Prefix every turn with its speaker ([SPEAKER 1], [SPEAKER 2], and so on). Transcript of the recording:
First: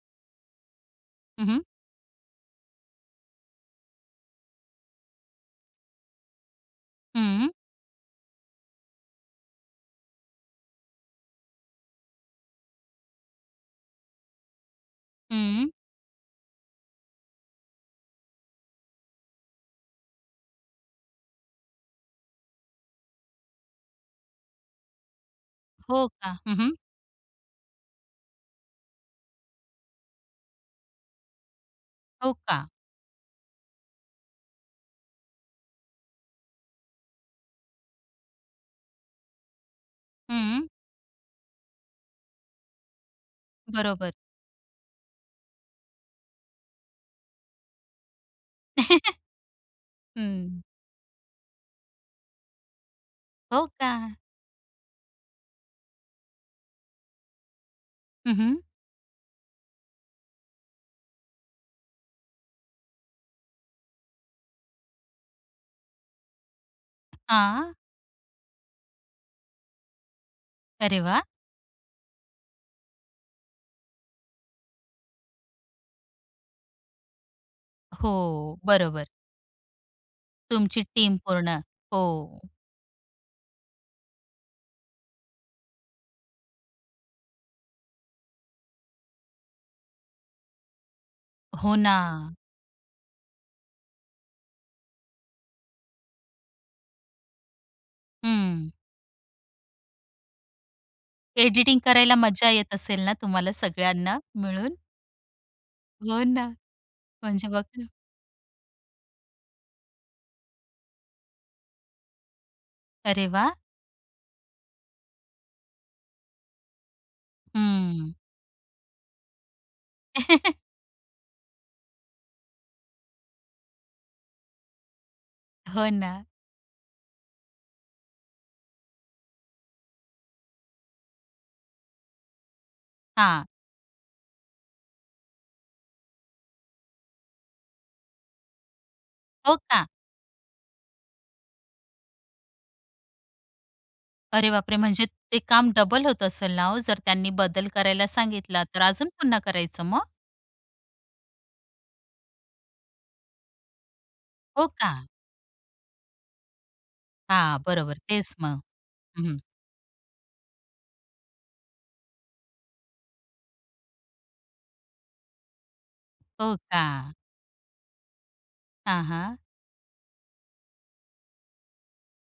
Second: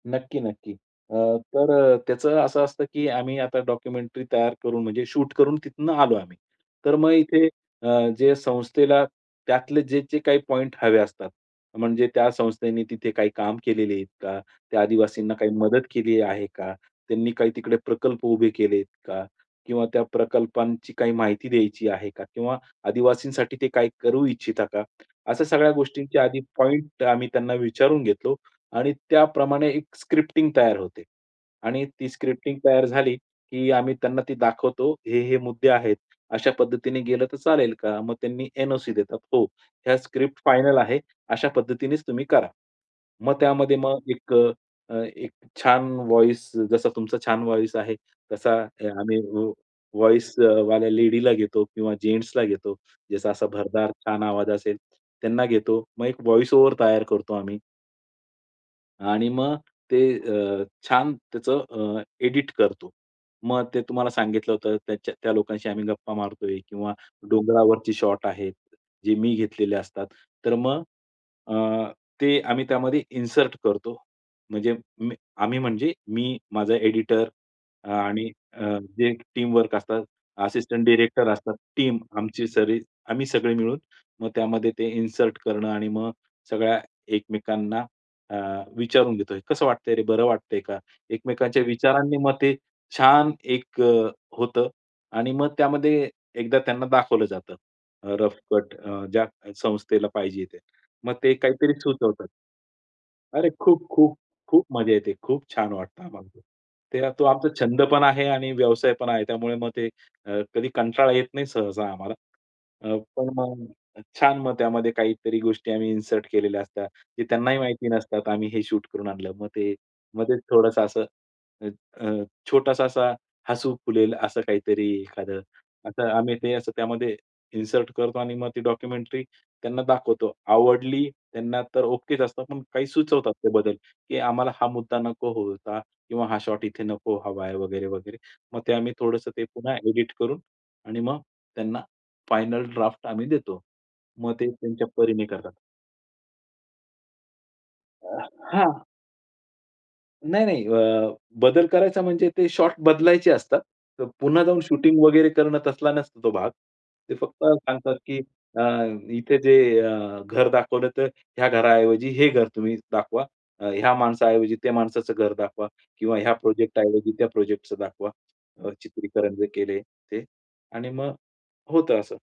[SPEAKER 1] नक्की नक्की. अ,
[SPEAKER 2] हं, हं.
[SPEAKER 1] तर अ, त्याचं असं असतं की आम्ही आता डॉक्युमेंटरी तयार करून म्हणजे शूट करून तिथनं आलो आम्ही. तर मग इथे
[SPEAKER 2] हं.
[SPEAKER 1] अ, जे संस्थेला त्यातले जे-जे काही पॉइंट हवे असतात म्हणजे त्या संस्थेने तिथे काही काम केलेली आहेत का? त्या आदिवासींना काही
[SPEAKER 2] हं.
[SPEAKER 1] मदत केली आहे का? त्यांनी काही तिकडे प्रकल्प उभे केलेत का? किंवा त्या प्रकल्पांची काही माहिती द्यायची आहे का? किंवा आदिवासींसाठी ते काही करू इच्छिता का? अशा सगळ्या
[SPEAKER 2] हो
[SPEAKER 1] गोष्टींची
[SPEAKER 2] का?
[SPEAKER 1] आधी
[SPEAKER 2] हं, हं.
[SPEAKER 1] पॉइंट आम्ही त्यांना विचारून घेतलो. आणि त्याप्रमाणे एक स्क्रिप्टिंग तयार होते. आणि ती
[SPEAKER 2] हो
[SPEAKER 1] स्क्रिप्टिंग
[SPEAKER 2] का?
[SPEAKER 1] तयार झाली की आम्ही त्यांना ती दाखवतो. हे हे मुद्दे आहेत. अशा पद्धतीने गेलं तर चालेल का? मग त्यांनी एन-ओ-सी देतात. हो. या स्क्रिप्ट
[SPEAKER 2] हं.
[SPEAKER 1] फायनल आहे अशा पद्धतीनेच तुम्ही करा. मग त्यामध्ये मग
[SPEAKER 2] बरोबर.
[SPEAKER 1] एक अ, एक छान व्हॉईस जसा तुमचा छान व्हॉईस आहे तसा अ, आम्ही
[SPEAKER 2] हं.
[SPEAKER 1] व्हॉईसवाल्या लेडीला घेतो किंवा जेन्ट्सला घेतो. ज्याचा असा
[SPEAKER 2] हो
[SPEAKER 1] भरदार
[SPEAKER 2] का?
[SPEAKER 1] छान आवाज असेल त्यांना घेतो. मग एक व्हॉईस ओव्हर तयार करतो आम्ही
[SPEAKER 2] हं, हं.
[SPEAKER 1] आणि मग ते अ, छान त्याचं अ, एडिट करतो. मग ते तुम्हाला सांगितलं होतं, त्याच्या त्या लोकांशी आम्ही गप्पा मारतोय किंवा
[SPEAKER 2] हां.
[SPEAKER 1] डोंगरावरची शॉट आहे. जे मी घेतलेले असतात. तर मग
[SPEAKER 2] अरे वाह!
[SPEAKER 1] अ, ते आम्ही त्यामध्ये इन्सर्ट करतो. म्हणजे मी आम्ही म्हणजे मी, माझा एडिटर आणि
[SPEAKER 2] हो.
[SPEAKER 1] अ,
[SPEAKER 2] बरोबर.
[SPEAKER 1] जे टीमवर्क असतात,
[SPEAKER 2] तुमची
[SPEAKER 1] असिस्टंट
[SPEAKER 2] टीम
[SPEAKER 1] डायरेक्टर असतात.
[SPEAKER 2] पूर्ण.
[SPEAKER 1] टीम
[SPEAKER 2] हो.
[SPEAKER 1] आमची सरी आम्ही सगळे मिळून मग त्यामध्ये ते इन्सर्ट करणं आणि मग सगळ्या एकमेकांना अ, विचारून घेतोय. "कसं वाटतंय रे? बरं वाटतंय का?" एकमेकांच्या
[SPEAKER 2] हो
[SPEAKER 1] विचारांनी
[SPEAKER 2] ना.
[SPEAKER 1] मग ते छान एक अ, होतं. आणि मग त्यामध्ये एकदा त्यांना दाखवलं जातं. अ, रफ
[SPEAKER 2] हं.
[SPEAKER 1] कट अ, ज्या संस्थेला पाहिजे ते. मग ते काहीतरी
[SPEAKER 2] एडिटिंग करायला
[SPEAKER 1] सुचवतात.
[SPEAKER 2] मजा येत असेल ना,
[SPEAKER 1] अरे!
[SPEAKER 2] तुम्हाला
[SPEAKER 1] खूप, खूप,
[SPEAKER 2] सगळ्यांना
[SPEAKER 1] खूप
[SPEAKER 2] मिळून?
[SPEAKER 1] मजा येते. खूप छान वाटतं
[SPEAKER 2] हो
[SPEAKER 1] आम्हाला.
[SPEAKER 2] ना.
[SPEAKER 1] ते तो
[SPEAKER 2] म्हणजे
[SPEAKER 1] आमचा
[SPEAKER 2] बघा
[SPEAKER 1] छंद
[SPEAKER 2] ना.
[SPEAKER 1] पण आहे आणि व्यवसाय पण आहे. त्यामुळे मग ते अ, कधी कंटाळा येत नाही सहसा आम्हाला. अ,
[SPEAKER 2] अरे
[SPEAKER 1] पण अ,
[SPEAKER 2] वाह!
[SPEAKER 1] मग छान मग त्यामध्ये काहीतरी गोष्टी आम्ही इन्सर्ट केलेल्या असतात. ते त्यांनाही माहिती
[SPEAKER 2] हं.
[SPEAKER 1] नसतात आम्ही हे शूट करून आणलं. मग ते मध्येच थोडंसं असं अ, अ, छोटासा असा हसू फुलेल असं काहीतरी एखादं
[SPEAKER 2] हो
[SPEAKER 1] असं
[SPEAKER 2] ना.
[SPEAKER 1] आम्ही ते असं त्यामध्ये इन्सर्ट करतो आणि मग ते डॉक्युमेंटरी त्यांना दाखवतो. आवडली त्यांना तर ओकेच असतं. पण काही सुचवतात
[SPEAKER 2] हां.
[SPEAKER 1] ते बदल की आम्हाला हा मुद्दा नको होता किंवा हा शॉट इथे नको हवा आहे वगैरे वगैरे. मग ते आम्ही थोडंसं ते
[SPEAKER 2] हो
[SPEAKER 1] पुन्हा
[SPEAKER 2] का?
[SPEAKER 1] एडिट करून आणि मग त्यांना फायनल ड्राफ्ट आम्ही देतो. मग ते
[SPEAKER 2] अरे बाप रे!
[SPEAKER 1] त्यांच्या
[SPEAKER 2] म्हणजे
[SPEAKER 1] परीने
[SPEAKER 2] ते
[SPEAKER 1] करतात.
[SPEAKER 2] काम डबल होत असेल ना ओ, जर त्यांनी बदल करायला सांगितला
[SPEAKER 1] हां.
[SPEAKER 2] तर अजून पुन्हा करायचं मग?
[SPEAKER 1] नाही नाही. अ, बदल करायचा म्हणजे ते शॉट बदलायचे असतात. तर पुन्हा जाऊन
[SPEAKER 2] हो का?
[SPEAKER 1] शूटिंग वगैरे करणं तसला नसतो तो भाग. ते फक्त
[SPEAKER 2] हां.
[SPEAKER 1] सांगतात
[SPEAKER 2] बरोबर.
[SPEAKER 1] की
[SPEAKER 2] तेच मग.
[SPEAKER 1] अ,
[SPEAKER 2] हं,
[SPEAKER 1] इथे
[SPEAKER 2] हं.
[SPEAKER 1] जे अ, घर दाखवलं तर ह्या घराऐवजी हे घर तुम्ही दाखवा. अ, ह्या माणसाऐवजी त्या माणसाचं घर दाखवा किंवा ह्या
[SPEAKER 2] हो
[SPEAKER 1] प्रोजेक्ट ऐवजी
[SPEAKER 2] का?
[SPEAKER 1] त्या प्रोजेक्टचं दाखवा अ,
[SPEAKER 2] हां,
[SPEAKER 1] चित्रीकरण
[SPEAKER 2] हां.
[SPEAKER 1] जे केले ते आणि मग होतं असं.